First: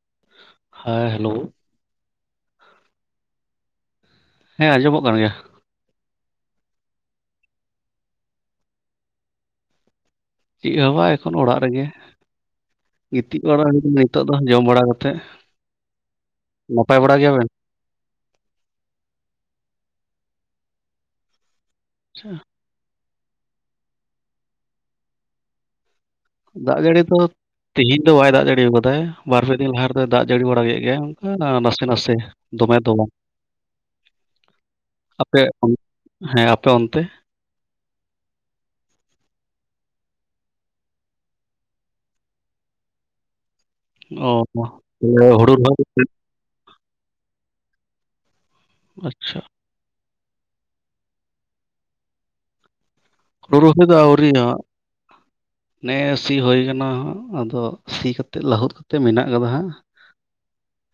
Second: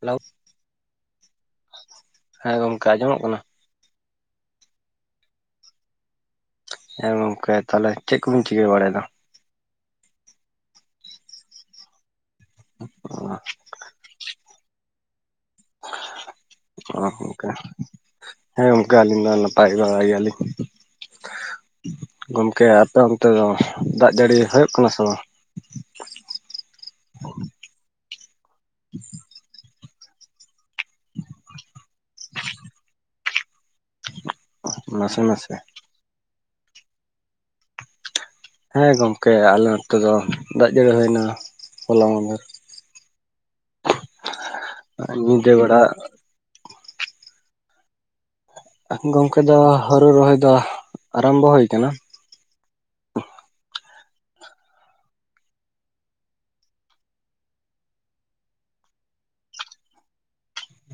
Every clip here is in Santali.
ᱦᱤᱞᱳ ᱦᱮᱸᱻ ᱦᱮᱞᱳ ᱦᱮᱸ ᱜᱚᱝᱠᱮ ᱟᱸᱡᱚᱢᱚᱜ ᱠᱟᱱᱟ? ᱦᱮᱸ ᱟᱸᱡᱚᱢᱚᱜ ᱠᱟᱱ ᱜᱮᱭᱟ᱾ ᱦᱮᱸ ᱜᱚᱝᱠᱮ ᱛᱟᱦᱚᱞᱮ ᱪᱮᱫ ᱠᱚᱵᱤᱱ ᱪᱤᱠᱟᱹ ᱵᱟᱲᱟᱭᱮᱫᱟ? ᱪᱮᱫ ᱦᱚᱸ ᱵᱟᱝ ᱮᱠᱷᱚᱱ ᱚᱲᱟᱜ ᱨᱮᱜᱮ ᱜᱤᱛᱤᱡ ᱵᱟᱲᱟ ᱦᱩᱭᱩᱜ ᱠᱟᱱᱟ ᱱᱤᱛᱚᱜ ᱫᱚ ᱡᱚᱢ ᱵᱟᱲᱟ ᱠᱟᱛᱮᱫ ᱚ ᱱᱟᱯᱟᱭ ᱵᱟᱲᱟ ᱜᱮᱭᱟᱵᱮᱱ ᱜᱚᱢᱠᱮ ᱦᱮᱸ ᱜᱚᱢᱠᱮ ᱟᱹᱞᱤᱧ ᱫᱚ ᱱᱟᱯᱟᱭ ᱵᱟᱲᱟᱭ ᱜᱮᱭᱟᱞᱤᱧ ᱟᱪᱪᱷᱟ, ᱜᱚᱢᱠᱮ ᱚᱱᱛᱮ ᱫᱚ ᱫᱟᱜ ᱡᱟᱹᱲᱤ ᱦᱩᱭᱩᱜ ᱠᱟᱱᱟ ᱥᱮ ᱵᱟᱝ? ᱫᱟᱜ ᱡᱟᱹᱲᱤ ᱫᱚ ᱛᱮᱤᱦᱮᱧ ᱫᱚ ᱵᱟᱭ ᱫᱟᱜ ᱡᱟᱹᱲᱤ ᱟᱠᱟᱫᱟᱭ ᱵᱟᱨ ᱯᱮ ᱫᱤᱱ ᱞᱟᱦᱟ ᱨᱮᱫᱚᱭ ᱫᱟᱜ ᱡᱟᱹᱲᱤ ᱵᱟᱲᱟ ᱠᱮᱫ ᱜᱮᱟᱭ ᱚᱱᱠᱟ ᱱᱟᱥᱮ-ᱱᱟᱥᱮ ᱫᱚᱢᱮ ᱫᱚ ᱱᱟᱥᱮ ᱟᱯᱮ ᱱᱟᱥᱮ? ᱦᱮᱸ ᱟᱯᱮ ᱚᱱᱛᱮ ᱦᱮᱸ ᱜᱚᱝᱠᱮ ᱟᱞᱮ ᱱᱚᱛᱮ ᱫᱚ ᱫᱟᱜ ᱡᱟᱹᱲᱤ ᱦᱩᱭᱱᱟ ᱦᱚᱞᱟ ᱢᱟᱦᱫᱮᱨ [inaudible] ᱚᱸ ᱦᱚᱸ ᱧᱤᱫᱟᱹ ᱦᱩᱲᱩ ᱵᱮᱲᱟ ᱨᱮᱦᱚᱸᱭ ᱟᱪᱪᱷᱟ ᱜᱚᱝᱠᱮ ᱫᱚ ᱦᱩᱲᱩ ᱨᱚᱦᱚ-ᱭ ᱫᱚ᱾ ᱟᱨᱟᱢᱵᱚ ᱦᱳᱭ ᱟᱠᱟᱱᱟ᱾ ᱦᱩᱲᱩ ᱨᱳᱦᱚ-ᱭ ᱫᱚ ᱟᱹᱣᱨᱤᱼᱭᱟ᱾ ᱱᱮ ᱥᱤ ᱦᱳᱭ ᱠᱟᱱᱟ᱾ ᱦᱟᱜ ᱟᱫᱚ ᱥᱤ ᱠᱟᱛᱮ, ᱞᱟᱹᱦᱩᱫ ᱠᱟᱛᱮ, ᱢᱮᱱᱟ-ᱜ ᱠᱟᱫᱟ ᱦᱟᱸᱜ [inaudible]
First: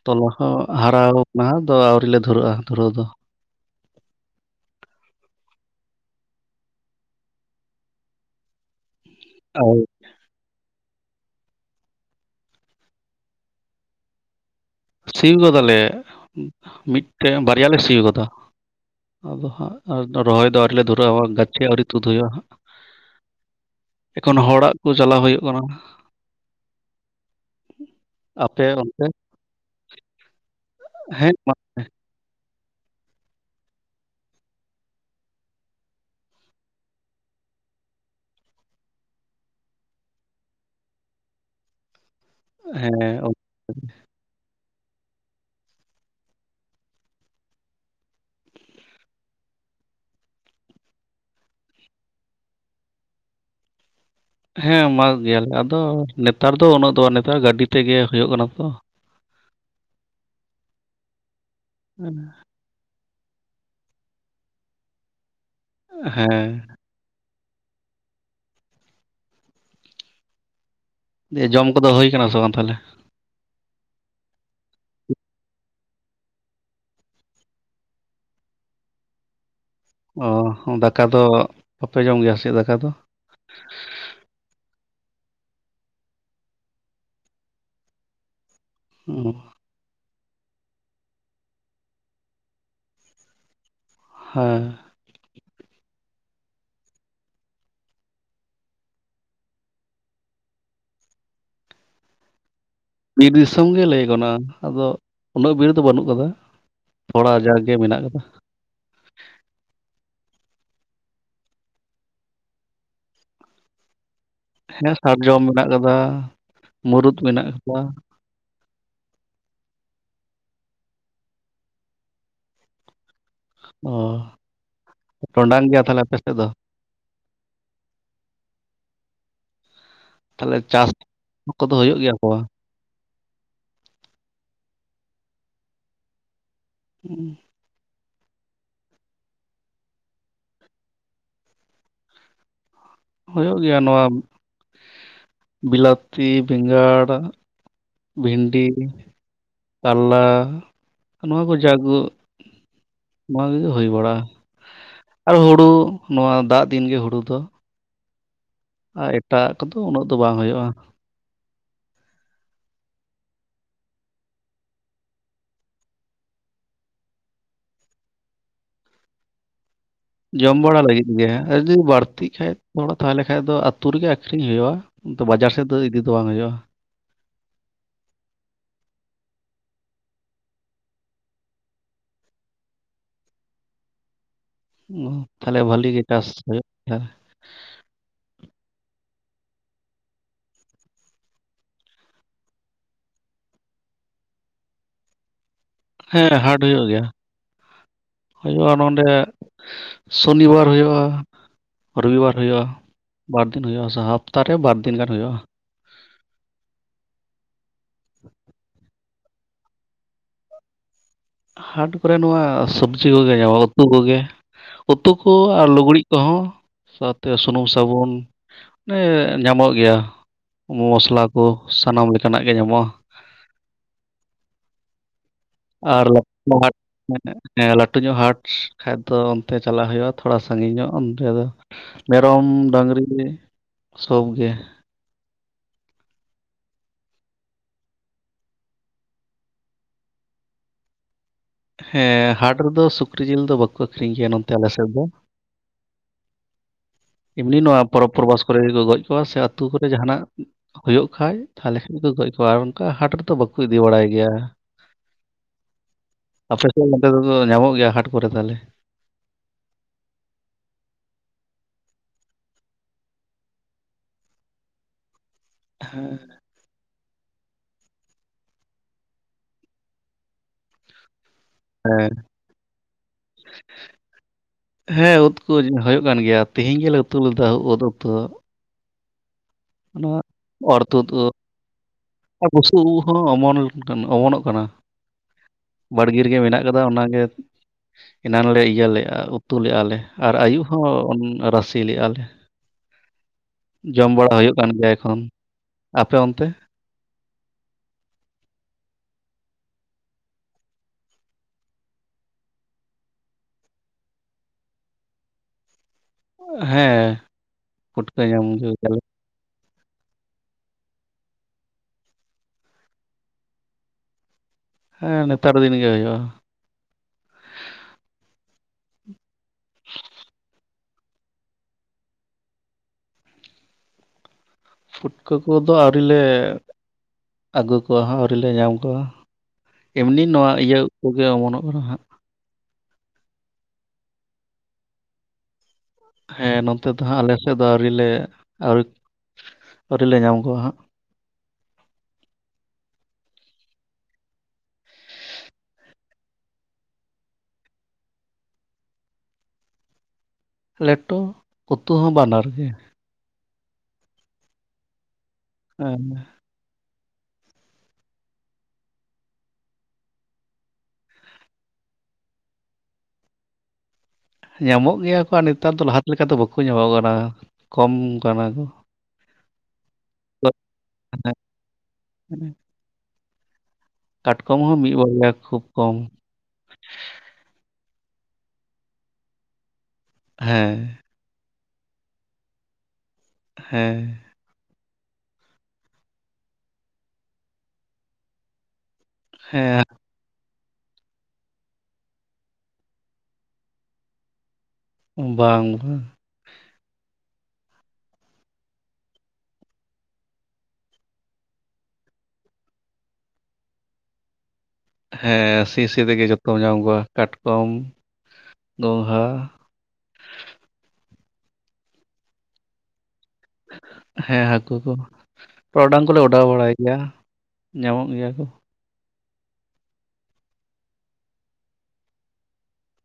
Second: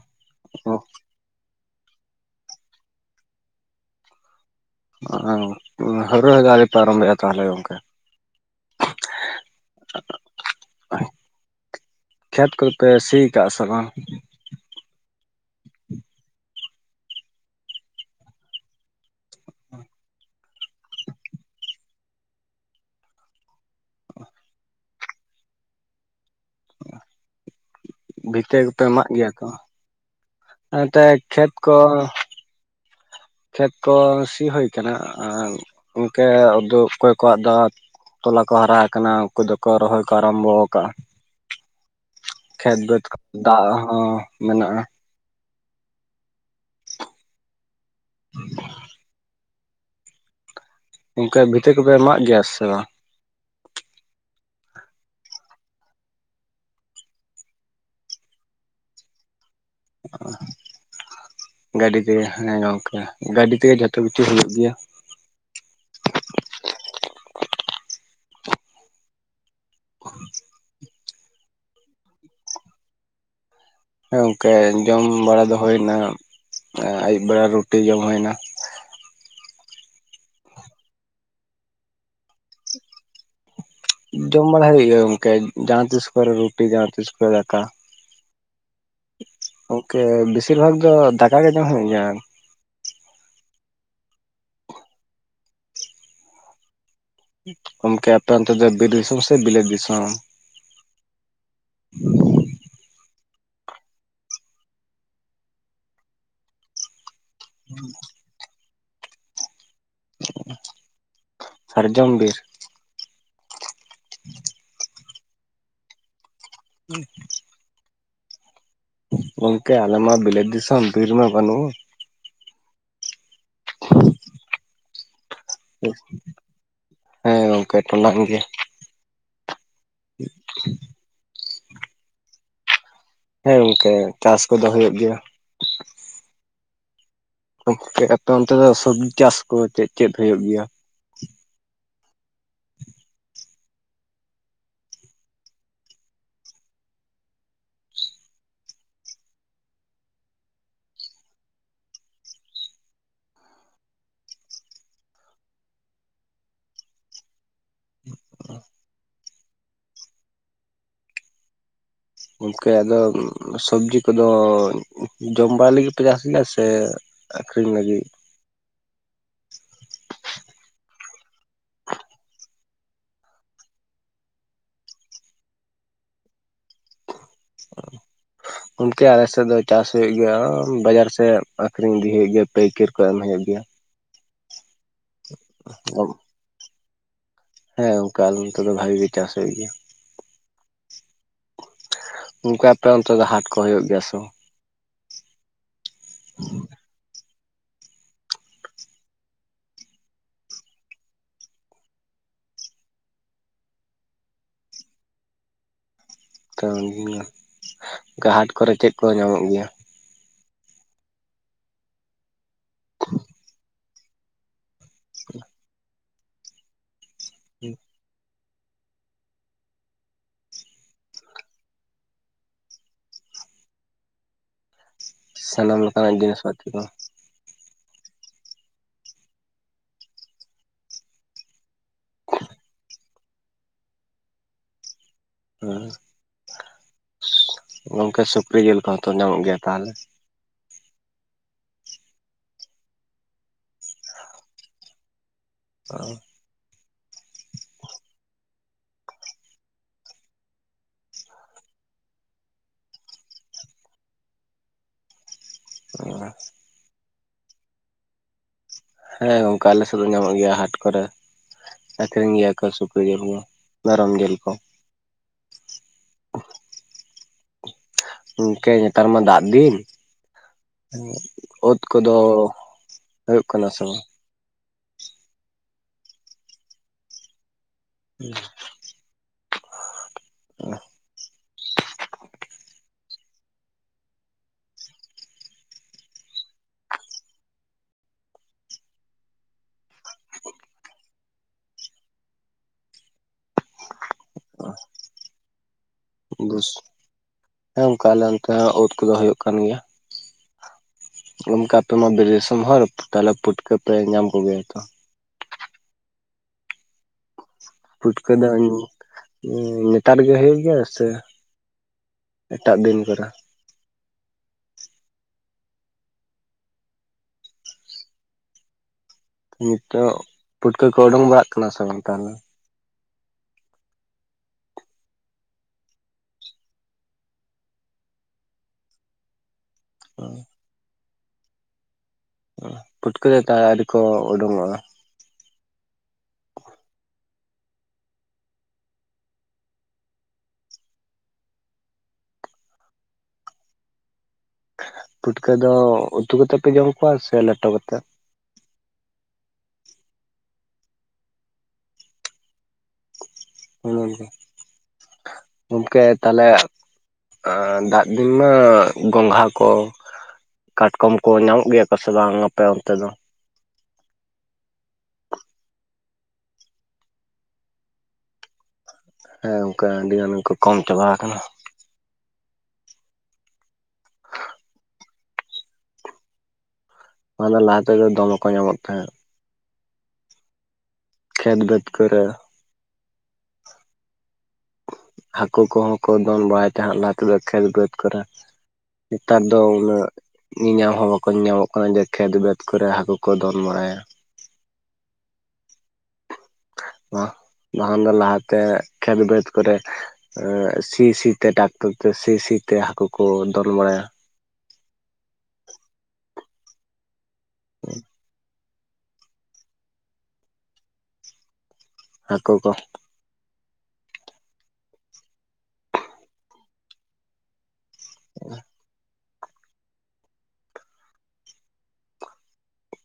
ᱛᱚᱞᱟ ᱦᱚᱸ ᱦᱟᱨᱟᱱᱟ᱾ ᱫᱚ ᱟᱹᱣᱨᱤ ᱞᱮ ᱫᱷᱽᱩᱨᱟᱹᱜᱼᱟ᱾ ᱫᱷᱽᱩᱨᱟᱹᱣ ᱫᱚ᱾ ᱦᱟᱹᱨᱩ ᱜᱮ, ᱯᱮ ᱟᱨᱟᱨᱚᱢᱮᱜᱼᱟ᱾ ᱛᱟᱦᱚᱞᱮ ᱜᱚᱝᱠᱮ᱾ ᱚᱸᱻ᱾ ᱠᱷᱮᱛ ᱠᱚᱫᱚᱯᱮ, ᱥᱤ ᱠᱟᱜᱼᱟ ᱾ᱥᱮ ᱵᱟᱝ? ᱥᱤ ᱠᱟᱫᱟ ᱞᱮ ᱾ᱢᱤᱫᱴᱮᱱ, ᱵᱟᱨᱭᱟ, ᱞᱮ ᱥᱤ ᱠᱟᱫᱟ᱾ ᱟᱫᱚ ᱦᱟᱸᱜ ᱾ᱨᱚᱦᱚᱭ ᱫᱚ ᱟᱹᱣᱨᱤ ᱞᱮ, ᱫᱷᱽᱩᱨᱟᱹᱜᱼᱟ᱾ ᱜᱟᱪᱷᱤ ᱟᱹᱣᱨᱤ ᱛᱩᱫ ᱦᱩᱭᱩᱜᱼᱟ ᱾ᱦᱟᱸᱜ ᱮᱠᱷᱚᱱ ᱦᱚᱲᱟ-ᱜ ᱠᱚ᱾ ᱪᱟᱞᱟ-ᱣ ᱦᱩᱭᱩ-ᱜ ᱠᱟᱱᱟ᱾ ᱵᱷᱽᱤᱛᱟᱹ ᱟᱯᱮ ᱠᱚ-ᱯᱮ, ᱚᱱᱛᱮ ᱢᱟᱜ ᱜᱮᱭᱟ ᱛᱚ᱾ ᱛᱮ ᱦᱮᱸ ᱢᱟ, ᱠᱷᱮᱛ ᱠᱚ᱾ ᱠᱷᱮᱛ ᱠᱚ᱾ ᱥᱤ ᱦᱩᱭ ᱟᱠᱟᱱᱟ᱾ ᱟᱨ ᱜᱚᱝᱠᱮ ᱾ ᱟᱫᱳ ᱚᱠᱚᱭ ᱠᱚᱣᱟ-ᱜ ᱫᱚ ᱛᱚᱞᱟ ᱠᱚ, ᱦᱟᱨᱟ ᱟᱠᱟᱱᱟ ᱾ᱩᱱᱠᱩ ᱫᱚ-ᱠᱚ ᱨᱚᱦᱚ-ᱭ ᱠᱚ᱾ ᱟᱨᱟᱢᱵᱷᱚ ᱟᱠᱟᱫᱟᱼᱟ᱾ ᱠᱷᱮᱛ, ᱵᱟᱹᱛ, ᱠᱚ ᱦᱮᱸ ᱫᱟᱜ ᱦᱚᱸ ᱢᱮᱱᱟᱜᱼᱟ᱾ ᱦ [inaudible] ᱜᱚᱝᱠᱮ ᱵᱷᱽᱤᱛᱹᱟ ᱠᱚ-ᱯᱮ, ᱢᱟᱜ ᱜᱮᱭᱟ᱾ ᱥᱮ ᱵᱟᱝ? ᱦᱮᱸ ᱢᱟᱜ ᱜᱮᱭᱟᱞᱮ᱾ ᱟᱫᱚ ᱱᱮᱛᱟᱨ ᱫᱚ᱾ ᱩᱱᱟᱹᱜ ᱫᱚ, ᱱᱮᱛᱟᱨ ᱜᱟᱹᱰᱤ ᱛᱮᱜᱮ ᱦᱩᱭᱩ-ᱜ ᱠᱟᱱᱟ᱾ ᱛᱚ ᱜᱟᱹᱰᱤ ᱛᱮ ᱾ᱦᱮᱸ ᱜᱚᱝᱠᱮ ᱜᱟᱹᱰᱤ ᱛᱮᱜᱮ᱾ ᱡᱷᱚᱛᱚ ᱠᱤᱪᱷᱩ ᱦᱩᱭᱩ-ᱜ ᱜᱮᱭᱟ᱾ ᱦᱮᱸ᱾ ᱫᱤᱭᱮ ᱡᱚᱢ ᱠᱚ-ᱫᱚ᱾ ᱦᱩᱭ ᱟᱠᱟᱱᱟ ᱥᱮ᱾ ᱵᱟᱝ ᱛᱟᱦᱚᱞᱮ? ᱦᱮᱸ ᱜᱚᱝᱠᱮ᱾ ᱡᱚᱢ ᱵᱟᱲᱟ ᱫᱚ, ᱦᱚᱭᱱᱟ᱾ ᱟᱹᱭᱩᱵ ᱵᱮᱲᱟ ᱨᱩᱴᱤ, ᱡᱚᱢ ᱦᱩᱭᱱᱟ᱾ ᱚᱸ ᱫᱟᱠᱟ ᱫᱚ᱾ ᱵᱟᱯᱮ ᱡᱚᱢ ᱜᱮᱭᱟ᱾ ᱪᱮᱫ ᱫᱟᱠᱟ ᱫᱚ᱾ ᱡᱚᱢ ᱵᱟᱲᱟ ᱦᱩᱭᱩᱜᱼᱟ᱾ ᱜᱚᱝᱠᱮ ᱡᱟᱦᱟᱸ ᱛᱤᱥ ᱠᱚᱨᱮ, ᱨᱩᱴᱤ ᱡᱟᱦᱟᱸ ᱛᱤᱥ ᱠᱚᱨᱮ, ᱫᱟᱠᱟ᱾ ᱦᱩᱸᱻ᱾ ᱜᱚᱝᱠᱮ ᱾ᱵᱮᱥᱤᱨ ᱵᱷᱟ-ᱜ ᱫᱚ᱾ ᱫᱟᱠᱟ ᱜᱮ ᱡᱚᱢ ᱦᱩᱭᱩ-ᱜ ᱜᱮᱭᱟ᱾ ᱦᱮᱸ᱾ ᱜᱚᱝᱠᱮ ᱾ᱚᱱᱛᱮ ᱫᱚ, ᱵᱤᱨ ᱫᱤᱥᱚᱢ ᱥᱮ᱾ ᱵᱤᱞᱮᱛ ᱫᱤᱥᱚᱢ? ᱵᱤᱨ ᱫᱤᱥᱚᱢ ᱜᱮ, ᱞᱟᱹᱭ ᱜᱚᱱᱚᱜᱼᱟ᱾ ᱟᱫᱚ ᱩᱱᱟᱹᱜ ᱵᱤᱨ ᱫᱚ, ᱵᱟᱹᱱᱩᱜᱸ ᱟᱠᱟᱫᱟ᱾ ᱛᱷᱚᱲᱟ ᱡᱟᱠ ᱜᱮ ᱾ᱢᱮᱱᱟ-ᱜ ᱟᱠᱟᱫᱟ᱾ ᱥᱟᱨᱡᱚᱢ ᱵᱤᱨ? [inaudible] ᱦᱮᱸ ᱥᱟᱨᱡᱚᱢ ᱢᱮᱱᱟ-ᱜ ᱟᱠᱟᱫᱟ᱾ ᱢᱩᱨᱩᱫᱽ ᱢᱮᱱᱟ-ᱜ ᱟᱠᱟᱫᱟ᱾ ᱜᱚᱝᱠᱮ ᱟᱞᱮᱢᱟ ᱾ᱵᱤᱞᱮᱫ ᱫᱤᱥᱚᱢ ᱾ᱵᱤᱨ ᱢᱟ᱾ ᱵᱟᱹᱱᱩᱜ-ᱟ᱾ ᱚᱸ ᱴᱚᱺᱰᱟᱝ ᱜᱮᱭᱟ᱾ ᱛᱟᱦᱚᱞᱮ ᱟᱯᱮ ᱥᱮᱫ ᱫᱚ? ᱦᱮᱸ ᱜᱚᱝᱠᱮ᱾ ᱴᱚᱺᱰᱟᱝ ᱜᱮᱭᱟ᱾ ᱛᱟᱦᱚᱞᱮ᱾ ᱪᱟᱥ ᱠᱚ-ᱫᱚ ᱦᱩᱭᱩ-ᱜ ᱜᱮᱭᱟ᱾ ᱠᱚ? ᱦᱮᱸ ᱜᱚᱝᱠᱮ ᱾ᱪᱟᱥ ᱠᱚ-ᱫᱚ ᱦᱩᱭᱩ-ᱜ ᱜᱮᱭᱟ᱾ ᱦᱮᱸ᱾ ᱜᱚᱝᱠᱮ ᱾ᱟᱯᱮ ᱚᱱᱛᱮ ᱫᱚ, ᱥᱚᱵᱽᱡᱤ ᱪᱟᱥ ᱠᱚ, ᱪᱮᱫ - ᱪᱮᱫ ᱦᱩᱭᱩ-ᱜ ᱜᱮᱭᱟ? ᱦᱩᱭᱩ-ᱜ ᱜᱮᱭᱟ᱾ ᱱᱚᱣᱟ ᱵᱤᱞᱟᱹᱛᱤ, ᱵᱮᱸᱜᱟᱲ, ᱵᱷᱤᱱᱰᱤ, ᱠᱟᱞᱞᱟ ᱱᱚᱣᱟ ᱠᱚ ᱡᱟᱜᱚ ᱱᱚᱣᱟ ᱠᱚᱜᱮ ᱦᱩᱭ ᱵᱟᱲᱟᱜᱼᱟ ᱟᱨ ᱦᱩᱲᱩ ᱱᱚᱣᱟ ᱫᱟᱜ ᱫᱤᱱ ᱜᱮ ᱦᱩᱲᱩ ᱫᱚ ᱾ [inaudible] ᱟᱨ ᱮᱴᱟᱜ ᱠᱚᱫᱚ ᱩᱱᱟᱹᱜ ᱫᱚ ᱵᱟᱝ ᱦᱩᱭᱩᱜᱼᱟ᱾ ᱜᱚᱢᱠᱮ ᱟᱫᱚ ᱥᱚᱵᱽᱡᱤ ᱠᱚᱫᱚ ᱡᱚᱢ ᱵᱟᱲᱟ ᱞᱟᱹᱜᱤᱫ ᱯᱮ ᱪᱟᱥ ᱜᱮᱭᱟ ᱥᱮ? ᱟᱹᱠᱷᱨᱤᱧ ᱞᱟᱹᱜᱤᱫ? ᱡᱚᱢ ᱵᱟᱲᱟ ᱞᱟᱹᱜᱤᱫ ᱜᱮ ᱟᱨ ᱡᱩᱫᱤ ᱵᱟᱹᱲᱛᱤᱜ ᱠᱷᱟᱡ ᱛᱷᱚᱲᱟ ᱛᱟᱦᱚᱞᱮ ᱠᱷᱟᱡ ᱫᱚ ᱟᱹᱛᱩ ᱨᱮᱜᱮ ᱟᱠᱷᱨᱤᱧ ᱦᱩᱭᱩᱜᱼᱟ᱾ ᱛᱚ ᱵᱟᱡᱟᱨ ᱥᱮᱫ ᱫᱚ ᱤᱫᱤ ᱫᱚ ᱵᱟᱝ ᱦᱩᱭᱩᱜᱼᱟ? ᱚ ᱾ ᱜᱚᱢᱠᱮ ᱟᱞᱮ ᱥᱮᱫ ᱫᱚ ᱪᱟᱥ ᱦᱩᱭᱩᱜ ᱜᱮᱭᱟ ᱵᱟᱡᱟᱨ ᱥᱮᱜ ᱟᱠᱷᱨᱤᱧ ᱤᱫᱤ ᱦᱩᱭᱩᱜ ᱜᱮᱭᱟ ᱯᱟᱹᱭᱠᱟᱹᱨ ᱠᱚ ᱮᱢ ᱦᱩᱭᱩᱜ ᱜᱮᱭᱟ᱾ ᱚ ᱛᱟᱦᱚᱞᱮ ᱵᱷᱟᱹᱞᱤ ᱜᱮ ᱪᱟᱥ ᱦᱩᱭᱩᱜ ᱜᱮᱭᱟ ᱵᱟ! ᱦᱮᱸ ᱜᱚᱢᱠᱮ ᱟᱞᱮ ᱱᱚᱛᱮ ᱫᱚ ᱵᱷᱟᱜᱮ ᱜᱮ ᱪᱟᱥ ᱦᱩᱭᱩᱜ ᱜᱮᱭᱟ᱾ ᱜᱚᱢᱠᱮ ᱟᱯᱮ ᱚᱱᱛᱮ ᱫᱚ ᱦᱟᱴ ᱠᱚ ᱦᱩᱭᱩᱜ ᱜᱮᱭᱟ ᱥᱮ ᱵᱟᱝ? ᱦᱮᱸ ᱦᱟᱴ ᱦᱩᱭᱩᱜ ᱜᱮᱭᱟ ᱦᱩᱭᱩᱜᱼᱟ ᱱᱚᱸᱰᱮ ᱥᱚᱱᱤᱵᱟᱨ ᱦᱳᱭᱳᱜᱼᱟ᱾ ᱨᱚᱵᱤᱵᱟᱨ ᱦᱩᱭᱩᱜᱼᱟ, ᱵᱟᱨ ᱫᱤᱱ ᱦᱩᱭᱩᱜᱼᱟ ᱥᱚ ᱦᱟᱯᱛᱟᱨᱮ ᱵᱟᱨᱫᱤᱱ ᱜᱟᱱ ᱦᱩᱭᱩᱜᱼᱟ᱾ ᱛᱚ ᱠᱮᱵᱦᱟᱴ ᱠᱚᱨᱮ ᱪᱮᱜ ᱠᱚ ᱧᱟᱢᱚᱜ ᱜᱮᱭᱟ? ᱦᱟᱴ ᱠᱚᱨᱮ ᱱᱚᱣᱟ ᱥᱚᱵᱽᱡᱤ ᱠᱚᱜᱮ ᱧᱟᱢᱚ ᱩᱛᱩ ᱠᱚᱜᱮ, ᱩᱛᱩ ᱠᱚ ᱟᱨ ᱞᱩᱜᱽᱲᱤᱡ ᱠᱚᱦᱚᱸ ᱥᱟᱶᱛᱮ ᱥᱩᱱᱩᱢ ᱥᱟᱵᱩᱱ ᱮ ᱧᱟᱢᱚᱜ ᱜᱮᱭᱟ ᱢᱚᱥᱞᱟ ᱠᱚ ᱥᱟᱱᱟᱢ ᱞᱮᱠᱟᱱᱟᱜ ᱜᱮ ᱧᱟᱢᱚᱜᱼᱟ᱾ ᱥᱟᱱᱟᱢ ᱟᱨ ᱞᱮᱠᱟᱱᱟᱜ ᱡᱤᱱᱤᱥ ᱞᱟᱴᱩ ᱯᱟᱛᱤ ᱦᱟᱴ ᱠᱚ ᱦᱮᱸ, ᱞᱟᱹᱴᱩ ᱧᱚᱜ ᱦᱟᱴ ᱠᱷᱟᱡ ᱫᱚ ᱚᱱᱛᱮ ᱪᱟᱞᱟᱜ ᱦᱩᱭᱩᱜᱼᱟ ᱛᱷᱚᱲᱟ ᱥᱟᱺᱜᱤᱧ ᱧᱚᱜ ᱚᱱᱛᱮ ᱫᱚ ᱢᱮᱨᱚᱢ ᱰᱟᱝᱨᱤ ᱜᱮ, ᱥᱚᱵ ᱜᱮ᱾ ᱦᱩᱸ, ᱜᱚᱝᱠᱮ ᱥᱩᱠᱨᱤ ᱡᱤᱞ ᱠᱚᱦᱚᱸ ᱛᱚ ᱧᱟᱢᱚᱜ ᱜᱮᱭᱟ ᱛᱟᱦᱚᱞᱮ? ᱦᱮᱸ ᱦᱟᱴ ᱨᱮᱫᱚ ᱥᱩᱠᱨᱤ ᱡᱤᱞ ᱫᱚ ᱵᱟᱠᱚ ᱟᱹᱷᱨᱤᱧ ᱜᱮᱭᱟ ᱱᱚᱛᱮ ᱟᱞᱮ ᱥᱮᱫ ᱫᱚ᱾ ᱚ ᱾ ᱮᱢᱱᱤ ᱱᱚᱣᱟ ᱯᱚᱨᱚᱵᱽ ᱯᱨᱚᱵᱷᱟᱥ ᱠᱚᱨᱮ ᱜᱮ ᱠᱚ ᱜᱚᱡ ᱠᱚᱜᱣᱟ ᱥᱮ ᱟᱹᱛᱩ ᱠᱚᱨᱮ ᱡᱟᱦᱟᱱᱟᱜ ᱦᱳᱭᱳᱜ ᱠᱷᱟᱡ ᱛᱟᱦᱚᱞᱮ ᱠᱷᱟᱡ ᱜᱮ ᱠᱚ ᱜᱚᱡ ᱠᱚᱜᱼᱟ ᱟᱨ ᱚᱝᱠᱟ ᱦᱟᱴ ᱨᱮᱛᱚ ᱵᱟᱠᱚ ᱤᱫᱤ ᱵᱟᱲᱟᱭ ᱜᱮᱭᱟ᱾ ᱚ ᱾ ᱟᱯᱮ ᱥᱮᱫ ᱱᱚᱛᱮ ᱫᱚ ᱧᱟᱢᱚᱜ ᱜᱮᱭᱟ ᱦᱟᱴ ᱠᱚᱨᱮ ᱛᱟᱦᱚᱞᱮ? ᱦᱮᱸ, ᱜᱚᱢᱠᱮ ᱟᱞᱮ ᱥᱮᱫ‌ ᱫᱚ ᱧᱟᱢᱚᱜ ᱜᱮᱭᱟ ᱦᱟᱴ ᱠᱚᱨᱮ ᱾ ᱟᱹᱷᱨᱤᱧ ᱜᱮᱭᱟ ᱠᱚ ᱥᱩᱠᱨᱤ ᱡᱤᱞ ᱢᱟ ᱢᱮᱨᱚᱢ ᱡᱮᱞ ᱠᱚ᱾ ᱦᱮᱸ ᱾ ᱜᱚᱝᱠᱮ ᱧᱮᱛᱟᱨ ᱢᱟ ᱫᱟᱜ ᱫᱤᱱ ᱮᱸᱜ ᱳᱸᱫ ᱠᱚᱫᱚ ᱦᱮᱸ, ᱦᱳᱭᱳᱜ ᱠᱟᱱᱟ ᱥᱮ ᱵᱟᱝ? ᱦᱮᱸ ᱩᱸᱫ ᱠᱚ ᱦᱩᱭᱩᱜ ᱠᱟᱱ ᱜᱮᱭᱟ ᱛᱤᱦᱤᱧ ᱜᱮᱞᱮ ᱩᱛᱩ ᱞᱮᱫᱟ ᱩᱸᱫ ᱩᱛᱩ ᱦᱚᱸ᱾ ᱚᱱᱟ ᱚᱨᱛᱩᱫ ᱳᱫ ᱾ [inaudible] ᱟᱨ ᱵᱩᱥᱩᱵ ᱩᱜ ᱦᱚᱸ ᱚᱢᱚᱱ ᱚᱢᱚᱱᱚᱜ ᱠᱟᱱᱟ ᱾ ᱵᱟᱲᱜᱮ ᱨᱮᱜᱮ ᱢᱮᱱᱟᱜ ᱠᱟᱫᱟ ᱚᱱᱟᱜᱮ ᱾ ᱮᱱᱟᱱ ᱞᱮ ᱤᱭᱟᱹ ᱞᱮᱜᱼᱟ ᱩᱛᱩ ᱞᱮᱜᱼᱟ ᱞᱮ ᱟᱨ ᱟᱹᱭᱩᱵ ᱦᱚᱸ ᱨᱟᱥᱮ ᱞᱮᱜᱼᱟ ᱞᱮ ᱾ [inaudible] ᱡᱚᱢ ᱵᱟᱲᱟ ᱦᱩᱭᱩᱜ ᱠᱟᱱ ᱜᱮᱭᱟ ᱮᱠᱷᱚᱱ ᱟᱯᱮ ᱚᱱᱛᱮ? ᱵᱩᱥ ᱦᱮᱸ, ᱚᱝᱠᱟ ᱟᱞᱮ ᱚᱱᱛᱮ ᱦᱚᱸ ᱳᱫ ᱠᱚᱫᱚ ᱦᱩᱭᱩᱜ ᱠᱟᱱ ᱜᱮᱭᱟ ᱾ ᱚᱱᱠᱟ ᱟᱯᱮ ᱢᱟ ᱵᱤᱨ ᱫᱤᱥᱚᱢ ᱦᱚᱲ ᱛᱟᱦᱞᱮ ᱯᱩᱴᱠᱟᱹ ᱯᱮ ᱧᱟᱢ ᱠᱚᱜᱮᱭᱟ ᱛᱚ? ᱦᱮᱸ ᱾ ᱯᱩᱴᱠᱟᱹ ᱫᱩᱧᱼᱼ ᱱᱮᱛᱟᱨ ᱜᱮ ᱦᱩᱭᱩᱜ ᱜᱮᱭᱟ ᱥᱮ ᱮᱴᱟᱜ ᱫᱤᱱ ᱠᱚᱨᱮ? ᱦᱮᱸ ᱱᱮᱛᱟᱨ ᱫᱤᱱ ᱜᱮ ᱦᱩᱭᱩᱜᱼᱟ ᱾ ᱱᱤᱛᱚᱜ ᱯᱩᱹᱴᱠᱟᱹ ᱠᱚ ᱚᱰᱚᱝ ᱵᱟᱲᱟᱜ ᱠᱟᱱᱟ ᱥᱮ ᱵᱟᱝ ᱛᱟᱦᱞᱮ? ᱯᱩᱹᱴᱠᱟᱹ ᱠᱚᱫᱚ ᱟᱹᱣᱨᱤ ᱞᱮ ᱟᱹᱜᱩ ᱠᱚᱣᱟ ᱟᱹᱣᱨᱤ ᱞᱮ ᱧᱟᱢ ᱠᱚᱣᱟ ᱾ ᱮᱢᱱᱤ ᱱᱚᱣᱟ ᱤᱭᱟᱹ ᱠᱚᱜᱮ ᱚᱢᱚᱱᱚᱜ ᱠᱟᱱᱟ ᱦᱟᱸᱜᱼᱼ ᱯᱩᱴᱠᱟᱹ ᱦᱟᱠᱟᱜ ᱟᱹᱨᱤ ᱠᱚ ᱚᱰᱚᱝᱚᱜᱼᱟ ᱾ ᱦᱮᱸ ᱱᱚᱛᱮ ᱫᱚ ᱦᱟᱸᱜ ᱟᱞᱮ ᱥᱮᱫ ᱫᱚ ᱟᱹᱣᱨᱤᱞᱮ, ᱟᱹᱣᱨᱤ ᱟᱹᱣᱨᱤᱞᱮ ᱧᱟᱢ ᱠᱚᱣᱟ ᱦᱟᱸᱜ ᱾ ᱯᱩᱴᱠᱟᱹ ᱫᱚ ᱩᱛᱩ ᱠᱟᱛᱮ ᱯᱮ ᱡᱚᱢ ᱠᱚᱣᱟ ᱥᱮ ᱞᱮᱴᱚ ᱠᱟᱛᱮ? ᱞᱮᱴᱚ, ᱩᱛᱩ ᱦᱚᱸ ᱵᱟᱱᱟᱨ ᱜᱮ ᱾ ᱦᱩᱸ ᱜᱚᱝᱠᱮ ᱦᱮᱸ ᱛᱟᱦᱞᱮᱼᱼ ᱮᱻ ᱫᱟᱜ ᱫᱤᱱ ᱢᱟ ᱜᱚᱸᱜᱷᱟ ᱠᱚᱼᱼ ᱠᱟᱴᱠᱚᱢ ᱠᱚ ᱧᱟᱢᱚᱜ ᱜᱮᱭᱟ ᱠᱚ ᱥᱮ ᱵᱟᱝ ᱟᱯᱮ ᱚᱱᱛᱮ ᱫᱚ? ᱧᱟᱢᱚᱜ ᱜᱮᱭᱟ ᱠᱚ ᱟᱨ ᱱᱮᱛᱟᱨ ᱫᱚ ᱞᱟᱦᱟ ᱞᱮᱠᱟ ᱫᱚ ᱵᱟᱠᱚ ᱧᱟᱢᱚᱜ ᱠᱟᱱᱟ ᱠᱚᱢ ᱠᱟᱱᱟ ᱠᱚ ᱾ ᱦᱮᱸ ᱚᱱᱠᱟ ᱟᱹᱰᱤ ᱜᱟᱱ ᱜᱮᱠᱚ ᱠᱚᱢ ᱪᱟᱵᱟ ᱟᱠᱟᱱᱟ ᱾ ᱦᱮᱸ [inaudible] ᱠᱟᱴᱠᱚᱢ ᱦᱚᱸ ᱢᱤᱫ ᱵᱟᱨᱭᱟ ᱠᱷᱩᱵ ᱠᱚᱢ ᱾ ᱚᱱᱟ ᱞᱟᱦᱟ ᱛᱮᱫᱚ ᱫᱚᱢᱮ ᱠᱚ ᱧᱟᱢᱚᱜ ᱛᱟᱦᱮᱸᱫ ᱾ ᱦᱮᱸ ᱾ ᱠᱷᱮᱛ ᱵᱟᱹᱛ ᱠᱚᱨᱮ ᱾ ᱦᱮᱸ ᱾ ᱦᱟᱹᱠᱩ ᱠᱚᱦᱚᱸ ᱠᱚ ᱫᱚᱱ ᱵᱟᱲᱟᱭ ᱛᱟᱦᱮᱸᱫ ᱞᱟᱦᱟ ᱛᱮᱫᱚ ᱠᱷᱮᱛ ᱵᱟᱹᱫᱽ ᱠᱚᱨᱮ ᱾ ᱱᱮᱛᱟᱨ ᱫᱚ ᱦᱮᱸ ᱩᱱᱟᱹᱜᱼᱼ ᱧᱮᱧᱟᱢ ᱦᱚᱸ ᱵᱟᱠᱚ ᱧᱮᱞ ᱧᱟᱢᱚᱜ ᱠᱟᱱᱟ ᱡᱮ ᱠᱷᱮᱛ ᱵᱟᱹᱫᱽ ᱠᱚᱨᱮ ᱦᱟᱹᱠᱩ ᱠᱚ ᱫᱚᱱ ᱵᱟᱲᱟᱭᱟ ᱾ ᱵᱟᱝ ᱵᱟᱝ ᱾ ᱵᱟ ᱵᱟᱠᱷᱟᱱ ᱫᱚ ᱞᱟᱦᱟᱛᱮ ᱠᱷᱮᱛ ᱵᱟᱹᱫᱽ ᱠᱚᱨᱮᱼᱼ ᱥᱤ ᱥᱤᱛᱮ ᱴᱟᱠᱴᱚᱨ ᱛᱮ ᱥᱤ ᱥᱤᱛᱮ ᱦᱟᱹᱠᱩ ᱠᱚ ᱫᱚᱱ ᱵᱟᱲᱟᱭᱟ ᱾ ᱦᱮᱸ, ᱥᱤ ᱥᱤ ᱛᱮᱜᱮ ᱡᱚᱛᱚᱢ ᱧᱟᱢ ᱠᱚᱣᱟ ᱠᱟᱴᱠᱚᱢ, ᱜᱚᱸᱜᱷᱟᱼᱼ ᱦᱟᱹᱠᱩ ᱠᱚ ᱾ ᱦᱮᱸ ᱦᱟᱹᱠᱩ ᱠᱚ, ᱴᱚᱨᱚᱰᱟᱝ ᱠᱚᱞᱮ ᱚᱰᱟᱣ ᱵᱟᱲᱟᱭ ᱜᱮᱭᱟ ᱧᱟᱢᱚᱜ ᱜᱮᱭᱟ ᱠᱚ ᱾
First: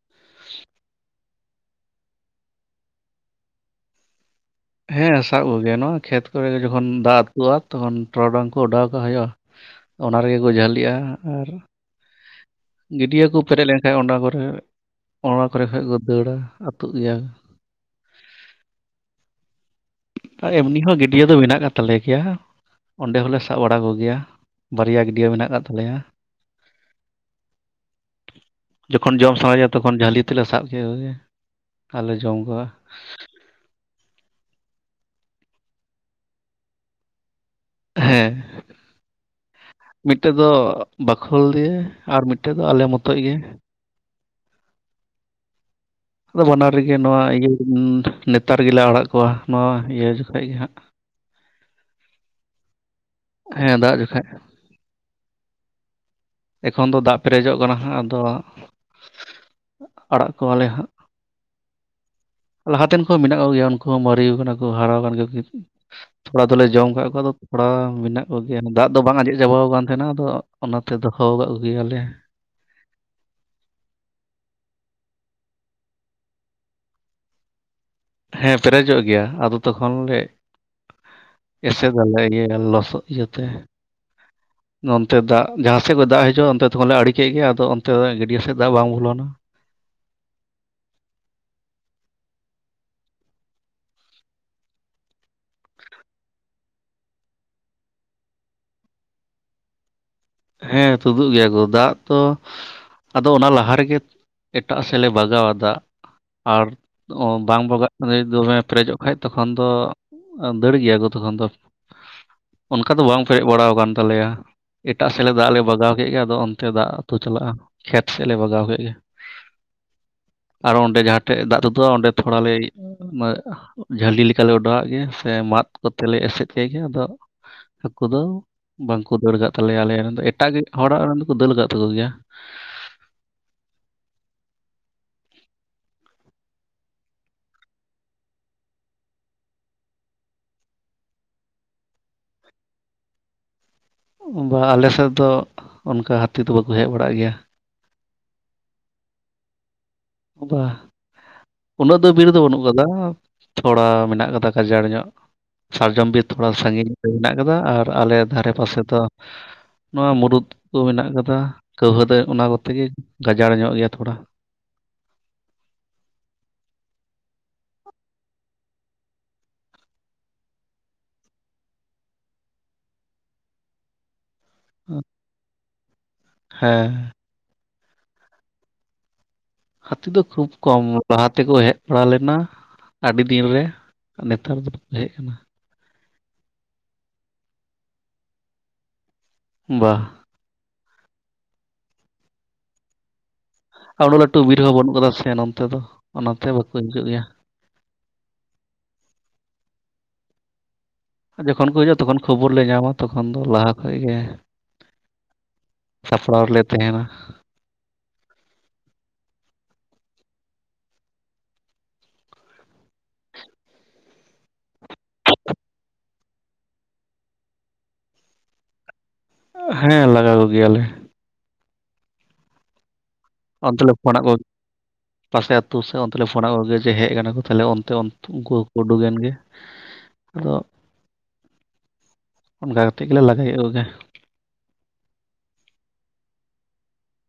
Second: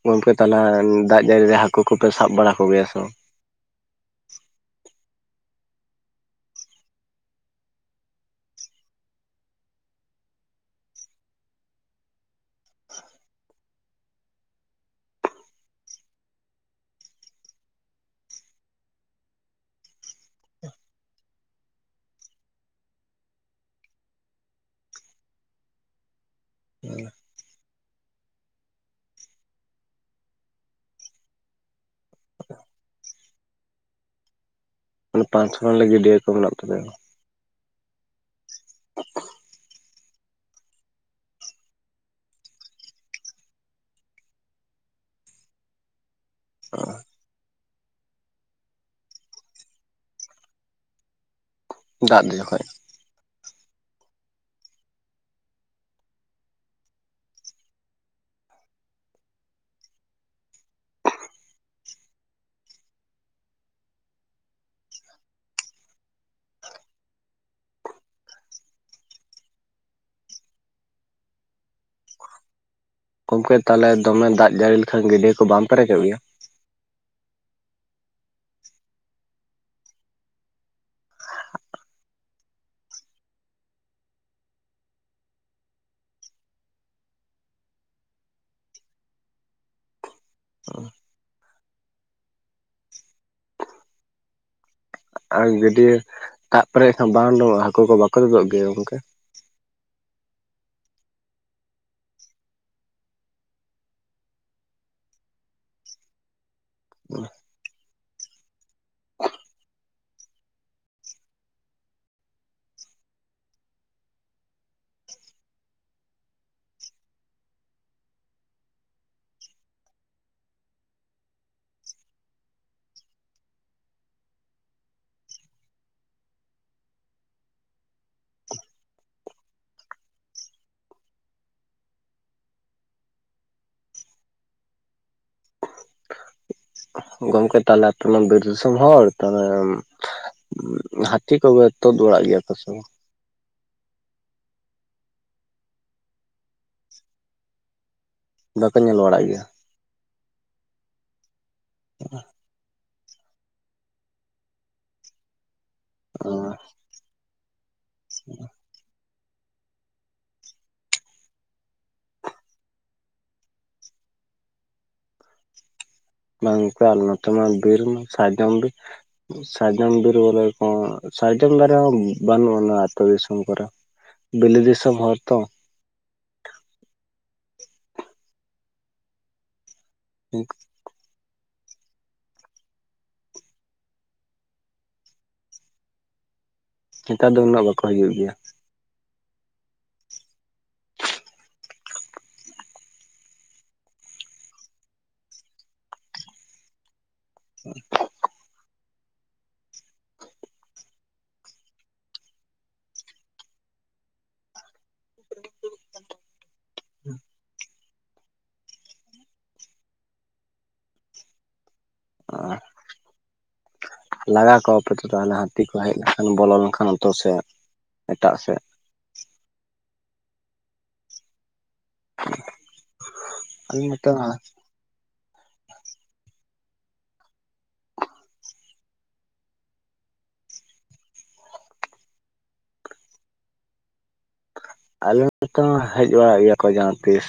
ᱜᱚᱝᱠᱮ ᱛᱟᱦᱞᱮ ᱫᱟᱜ ᱡᱟᱹᱲᱤ ᱨᱮ ᱦᱟᱹᱠᱩ ᱠᱚᱯᱮ ᱥᱟᱵ ᱵᱟᱲᱟ ᱠᱚᱜᱮᱭᱟ ᱥᱮ ᱵᱟᱝ? ᱦᱮᱸ ᱥᱟᱵ ᱠᱚᱜᱮᱭᱟ ᱱᱚᱣᱟ ᱠᱷᱮᱛ ᱠᱚᱨᱮ ᱡᱚᱠᱷᱚᱱ ᱫᱟᱜ ᱟᱹᱛᱩᱜᱼᱟ ᱛᱚᱠᱷᱚᱱ ᱴᱚᱨᱚᱰᱟᱝ ᱠᱚ ᱚᱰᱟᱣ ᱠᱟᱜ ᱦᱩᱭᱩᱜᱼᱟ ᱾ ᱚᱱᱟ ᱨᱮᱜᱮ ᱠᱚ ᱡᱷᱟᱹᱞᱤᱜᱼᱟ ᱟᱨᱼᱼ ᱜᱟᱹᱰᱭᱟᱹ ᱠᱚ ᱯᱮᱨᱮᱡ ᱞᱮᱱᱠᱷᱟᱱ ᱚᱱᱟ ᱠᱚᱨᱮᱼᱼ ᱚᱱᱟ ᱠᱚᱨᱮ ᱠᱷᱚᱱ ᱠᱚ ᱫᱟᱹᱲᱟ ᱟᱹᱛᱩᱜ ᱜᱮᱭᱟ ᱠᱚ ᱾ ᱮᱢᱱᱤ ᱦᱚᱸ ᱜᱟᱹᱰᱭᱟᱹ ᱫᱚ ᱢᱮᱱᱟᱜ ᱟᱠᱟᱫ ᱛᱟᱞᱮ ᱜᱮᱭᱟ ᱾ ᱚᱸᱰᱮ ᱦᱚᱞᱮ ᱥᱟᱵ ᱵᱟᱲᱟ ᱠᱚᱜᱮᱭᱟ ᱵᱟᱨᱭᱟ ᱜᱟᱹᱰᱭᱟᱹ ᱢᱮᱱᱟᱜ ᱟᱠᱟᱫ ᱛᱟᱞᱮᱭᱟ ᱾ ᱦ [unintelligible] ᱡᱚᱠᱷᱚᱱ ᱡᱚᱢ ᱥᱟᱱᱟ ᱜᱮᱭᱟ ᱛᱚᱠᱷᱚᱱ ᱡᱷᱟᱹᱞᱤ ᱛᱮᱞᱮ ᱥᱟᱵ ᱠᱮᱫ ᱠᱚᱜᱮ ᱟᱨᱞᱮ ᱡᱚᱢ ᱠᱚᱣᱟ ᱾ ᱢᱟᱱᱮ ᱯᱟᱸᱪ ᱪᱷᱚ ᱜᱟᱱ ᱜᱟᱹᱰᱤᱭᱟᱹ ᱠᱚ ᱢᱮᱱᱟᱜ ᱛᱟᱯᱮᱭᱟ ᱾ ᱦᱮᱸ ᱾ ᱢᱤᱫᱴᱮᱱ ᱫᱚ ᱵᱟᱠᱷᱩᱞ ᱫᱤᱭᱮ ᱟᱨ ᱢᱤᱫᱴᱮᱱ ᱫᱚ ᱟᱞᱮ ᱢᱚᱛᱚᱡ ᱜᱮ ᱾ ᱟᱫᱚ ᱵᱟᱱᱟᱨ ᱨᱮᱜᱮ ᱱᱚᱣᱟ ᱤᱭᱟᱹ ᱱᱮᱛᱟᱨ ᱜᱮᱞᱮ ᱟᱲᱟᱜ ᱠᱚᱣᱟ, ᱱᱚᱣᱟ ᱤᱭᱟᱹ ᱡᱚᱠᱷᱟ ᱜᱮ ᱦᱟᱸᱜ ᱾ ᱫᱟᱜ ᱤᱫᱤ ᱡᱚᱠᱷᱚᱡᱼᱼ ᱦᱮᱸ ᱫᱟᱜ ᱡᱚᱠᱷᱟ ᱮᱠᱷᱚᱱ ᱫᱚ ᱫᱟᱜ ᱯᱮᱨᱮᱡᱚᱜ ᱠᱟᱱᱟ ᱟᱫᱚ ᱟᱲᱟᱜ ᱠᱚᱣᱟᱞᱮ ᱦᱟᱸᱜ ᱞᱟᱦᱟᱛᱮᱱ ᱠᱚᱦᱚ ᱢᱮᱱᱟᱜ ᱠᱚᱜᱮᱭᱟ ᱩᱱᱠᱩ ᱦᱚᱸ ᱢᱟᱨᱮ ᱠᱟᱱᱟ ᱠᱚ ᱦᱟᱨᱟ ᱟᱠᱟᱱ ᱜᱮᱭᱟ ᱛᱷᱚᱲᱟ ᱫᱚᱞᱮ ᱡᱚᱢ ᱠᱟᱜ ᱠᱚᱣᱟ ᱟᱫᱚ ᱛᱷᱚᱲᱟ ᱢᱮᱱᱟᱜ ᱠᱚᱜᱮᱭᱟ ᱫᱟᱜ ᱫᱚ ᱵᱟᱝ ᱟᱸᱮᱫ ᱪᱟᱵᱟᱣ ᱟᱠᱟᱱ ᱛᱟᱦᱮᱱᱟ ᱟᱫᱚ ᱚᱱᱟᱛᱮ ᱫᱚᱦᱚ ᱠᱟᱫ ᱠᱚᱜᱮ ᱭᱟᱞᱮ ᱜᱚᱢᱠᱮ ᱛᱟᱦᱚᱞᱮ ᱫᱚᱢᱮ ᱫᱟᱜ ᱡᱟᱹᱲᱤ ᱞᱮᱠᱷᱟᱱ ᱜᱤᱰᱭᱟᱹ ᱠᱚ ᱵᱟᱢ ᱯᱮᱨᱮᱡᱚᱜ ᱜᱮᱭᱟ ᱦᱮᱸ ᱯᱮᱨᱮᱡᱚᱜ ᱜᱮᱭᱟ ᱟᱫᱚ ᱛᱚᱠᱷᱚᱱ ᱞᱮ ᱮᱥᱮ ᱫᱟᱞᱮ ᱤᱭᱟᱹ ᱞᱚᱥᱚᱫ ᱤᱭᱟᱹᱛᱮ [inaudible] ᱱᱚᱱᱛᱮ ᱫᱟᱜ ᱡᱟᱦᱟᱸ ᱥᱮᱫ ᱠᱷᱚᱡ ᱫᱟᱜ ᱦᱤᱡᱩᱜᱼᱟ ᱚᱱᱛᱮ ᱛᱚᱠᱷᱚᱱ ᱞᱮ ᱟᱲᱮᱤᱠᱮᱫ ᱜᱮᱤ ᱟᱫᱚ ᱚᱱᱛᱮ ᱜᱟᱹᱰᱭᱟᱹ ᱥᱮᱫ ᱫᱟᱜ ᱵᱟᱝ ᱵᱚᱞᱚᱱᱟ ᱟᱨ ᱜᱟᱹᱰᱭᱟᱹ ᱫᱟᱜ ᱯᱮᱨᱮᱡ ᱠᱷᱟᱱ ᱵᱟᱝ ᱩᱚᱜᱼᱟ ᱦᱟᱹᱠᱩ ᱠᱚ ᱵᱟᱠᱚ ᱛᱩᱚᱫᱚᱜ ᱜᱮᱭᱟ ᱜᱚᱝᱠᱮ ᱦᱮᱸ ᱛᱩᱫᱩᱜ ᱜᱮᱭᱟ ᱠᱚ ᱫᱟᱜ ᱛᱚ ᱟᱫᱚ ᱚᱱᱟ ᱞᱟᱦᱟ ᱨᱮᱜᱮ ᱮᱴᱟᱜ ᱥᱮᱫ ᱞᱮ ᱵᱟᱜᱟᱣᱟ ᱫᱟᱜ ᱟᱨ ᱵᱟᱝ ᱵᱟᱜᱟᱜ ᱫᱚᱢᱮ ᱯᱮᱨᱮᱡᱚᱜ ᱠᱷᱟᱱᱡ ᱛᱚᱠᱷᱚᱱ ᱫᱚ ᱫᱟᱹᱲ ᱜᱮᱭᱟ ᱠᱚ ᱛᱚᱠᱷᱚᱱ ᱫᱚ ᱚᱱᱠᱟ ᱫᱚ ᱵᱟᱝ ᱯᱮᱨᱮᱡ ᱵᱟᱲᱟᱣ ᱟᱠᱟᱱ ᱛᱟᱞᱮᱭᱟ ᱮᱴᱟᱜ ᱥᱮᱫ ᱞᱮ ᱫᱟᱜ ᱞᱮ ᱵᱟᱜᱟᱣ ᱠᱮᱫ ᱜᱮ ᱟᱫᱚ ᱚᱱᱛᱮ ᱫᱟᱜ ᱟᱛᱩ ᱪᱟᱞᱟᱜᱼᱟ ᱠᱷᱮᱛ ᱥᱮᱫ ᱞᱮ ᱵᱟᱜᱟᱣ ᱠᱮᱫ ᱜᱮ ᱟᱨᱚ ᱚᱸᱰᱮ ᱡᱟᱦᱟᱸ ᱴᱷᱮᱡ ᱫᱟᱜ ᱛᱩᱫᱩᱜᱼᱟ ᱚᱸᱰᱮ ᱛᱷᱚᱲᱟᱞᱮ ᱡᱷᱟᱹᱞᱤ ᱞᱮᱠᱟᱞᱮ ᱚᱰᱟᱣᱟᱜ ᱜᱮ ᱥᱮ ᱢᱟᱫ ᱠᱚᱛᱮ ᱞᱮ ᱮᱥᱮᱫ ᱠᱮᱫ ᱜᱮ ᱟᱫᱚ ᱦᱟᱹᱠᱩ ᱫᱚ ᱵᱟᱝᱠᱚ ᱫᱟᱹᱲ ᱠᱟᱜ ᱛᱟᱞᱮᱭᱟ ᱟᱞᱮ ᱨᱮᱱ ᱫᱚ ᱮᱴᱟᱜ ᱦᱚᱲᱟᱜ ᱨᱮᱱ ᱫᱚᱠᱚ ᱫᱟᱹᱲ ᱠᱟᱜ ᱛᱟᱠᱚ ᱜᱮᱭᱟ ᱜᱚᱝᱠᱮ ᱛᱟᱦᱞᱮ ᱟᱯᱮ ᱵᱤᱨ ᱫᱤᱥᱚᱢ ᱦᱚᱲ ᱛᱟᱦᱞᱮ ᱦᱟᱹᱛᱤ ᱠᱚᱜᱮ ᱛᱳᱫ ᱵᱟᱲᱟᱜ ᱜᱮᱭᱟ ᱠᱚ ᱥᱮ ᱵᱟᱝ ᱵᱟ ᱟᱞᱮ ᱥᱮᱫ ᱫᱚ ᱚᱱᱠᱟ ᱦᱟᱹᱛᱤ ᱫᱚ ᱵᱟᱠᱚ ᱦᱮᱡ ᱵᱟᱲᱟᱜ ᱜᱮᱭᱟ ᱵᱟᱠᱚ ᱧᱮᱞ ᱵᱟᱲᱟᱜ ᱜᱮᱭᱟ ᱵᱟᱝ ᱩᱱᱟᱹᱜ ᱫᱚ ᱵᱤᱨ ᱫᱚ ᱵᱟᱹᱱᱩᱜ ᱟᱠᱟᱫᱟ ᱛᱷᱚᱲᱟ ᱢᱮᱱᱟᱜ ᱠᱟᱫᱟ ᱠᱟᱡᱟᱲ ᱧᱚᱜ ᱥᱟᱨᱡᱚᱢ ᱵᱤᱨ ᱛᱷᱚᱲᱟ ᱥᱟᱺᱜᱤᱧ ᱧᱚᱜ ᱜᱮ ᱢᱮᱱᱟᱜ ᱠᱟᱫᱟ ᱟᱨ ᱟᱞᱮ ᱫᱷᱟᱨᱮ ᱯᱟᱥᱮ ᱫᱚᱼᱼ ᱱᱚᱣᱟ ᱢᱩᱩᱨᱩᱩᱫ ᱠᱚ ᱢᱮᱱᱟᱜ ᱠᱟᱫᱟ ᱠᱟᱹᱣᱦᱟᱹ ᱫᱟ ᱚᱱᱟ ᱠᱚᱛᱮ ᱜᱮ ᱜᱟᱡᱟᱲ ᱧᱚᱜ ᱜᱮᱭᱟ ᱛᱷᱚᱲᱟ ᱵᱟᱝ ᱜᱚᱝᱠᱮ ᱱᱚᱛᱮ ᱢᱟ ᱵᱤᱨ ᱥᱟᱨᱡᱚᱢ ᱵᱤᱨ ᱥᱟᱨᱡᱚᱢ ᱵᱤᱨ ᱵᱚᱞᱮ ᱠᱚ ᱥᱟᱨᱡᱚᱢ ᱫᱟᱨᱮ ᱦᱚᱸ ᱵᱟᱹᱱᱩᱜ ᱟ ᱱᱚᱣᱟ ᱟᱹᱛᱩᱳ ᱫᱤᱥᱚᱢ ᱠᱚᱨᱮ ᱵᱤᱞᱟᱤ ᱫᱤᱥᱚᱢ ᱦᱚᱲ ᱛᱚ ᱦᱮᱸ ᱦᱟᱹᱛᱤ ᱫᱚ ᱠᱷᱩᱵᱽ ᱠᱚᱢ ᱞᱟᱦᱟ ᱛᱮᱠᱚ ᱦᱮᱡ ᱵᱟᱲᱟ ᱞᱮᱱᱟ ᱟᱹᱰᱤ ᱫᱤᱱ ᱨᱮ ᱱᱮᱛᱟᱨ ᱫᱚ ᱵᱟᱠᱚ ᱦᱮᱡ ᱟᱠᱟᱱᱟ ᱱᱮᱛᱟᱨ ᱫᱚ ᱩᱱᱟᱹᱜ ᱵᱟᱠᱚ ᱦᱩᱭᱩᱜ ᱜᱮᱭᱟ ᱵᱟ ᱟᱨ ᱩᱱᱟᱹᱜ ᱞᱟᱹᱴᱩ ᱵᱤᱨ ᱦᱚᱸ ᱵᱟᱹᱱᱩᱜ ᱟᱠᱟᱫᱟ ᱥᱮ ᱱᱚᱛᱮ ᱫᱚ ᱚᱱᱟᱛᱮ ᱵᱟᱠᱚ ᱦᱤᱡᱩᱜ ᱜᱮᱭᱟ [inaudible] ᱟᱨ ᱡᱚᱠᱷᱚᱱ ᱠᱚ ᱦᱤᱡᱩᱜᱼᱟ ᱛᱚᱠᱷᱚᱱ ᱠᱷᱚᱵᱚᱨ ᱞᱮ ᱧᱟᱢᱟ ᱛᱚᱠᱷᱚᱱ ᱫᱚ ᱞᱟᱦᱟ ᱠᱷᱚᱡ ᱜᱮ ᱥᱟᱯᱲᱟᱣ ᱞᱮ ᱛᱮᱦᱮᱱᱟ [unintelligible] ᱞᱟᱜᱟ ᱠᱚᱣᱟᱯᱮᱛᱚ ᱛᱟᱦᱚᱞᱮ ᱦᱟᱹᱛᱤ ᱠᱚ ᱦᱮᱡ ᱞᱮᱱᱠᱷᱟᱱ ᱵᱚᱞᱚ ᱞᱮᱱᱠᱷᱟᱱ ᱟᱛᱳ ᱥᱮᱫ ᱮᱴᱟᱜ ᱥᱮᱫ ᱦᱮᱸ ᱞᱟᱜᱟ ᱠᱚᱜᱮᱭᱟᱞᱮ ᱟᱞᱮ ᱚᱱᱛᱮ ᱞᱮ ᱱᱚᱛᱮ ᱯᱷᱱᱟᱜ ᱠᱚ [inaudible] ᱯᱟᱥᱮ ᱟᱹᱛᱩ ᱥᱮᱫ ᱚᱱᱛᱮ ᱞᱮ ᱯᱷᱳᱱᱟᱫ ᱠᱚᱜᱮ ᱡᱮ ᱦᱮᱡ ᱠᱟᱱᱟ ᱠᱚ ᱛᱟᱦᱞᱮ ᱚᱱᱛᱮ ᱩᱱᱠᱩ ᱦᱚᱸᱠᱚ ᱩᱰᱩᱠ ᱮᱱ ᱜᱮ᱾ ᱟᱫᱚ ᱚᱱᱠᱟ ᱠᱟᱛᱮ ᱜᱮᱞᱮ ᱞᱟᱜᱟᱠᱮᱫ ᱠᱚᱜᱮ᱾ ᱟᱞᱮ ᱱᱚᱱᱛᱚ ᱦᱚ ᱦᱮᱡ ᱵᱟᱲᱟᱜ ᱜᱮᱭᱟ ᱠᱚ ᱡᱟᱦᱟᱸ ᱛᱤᱥ᱾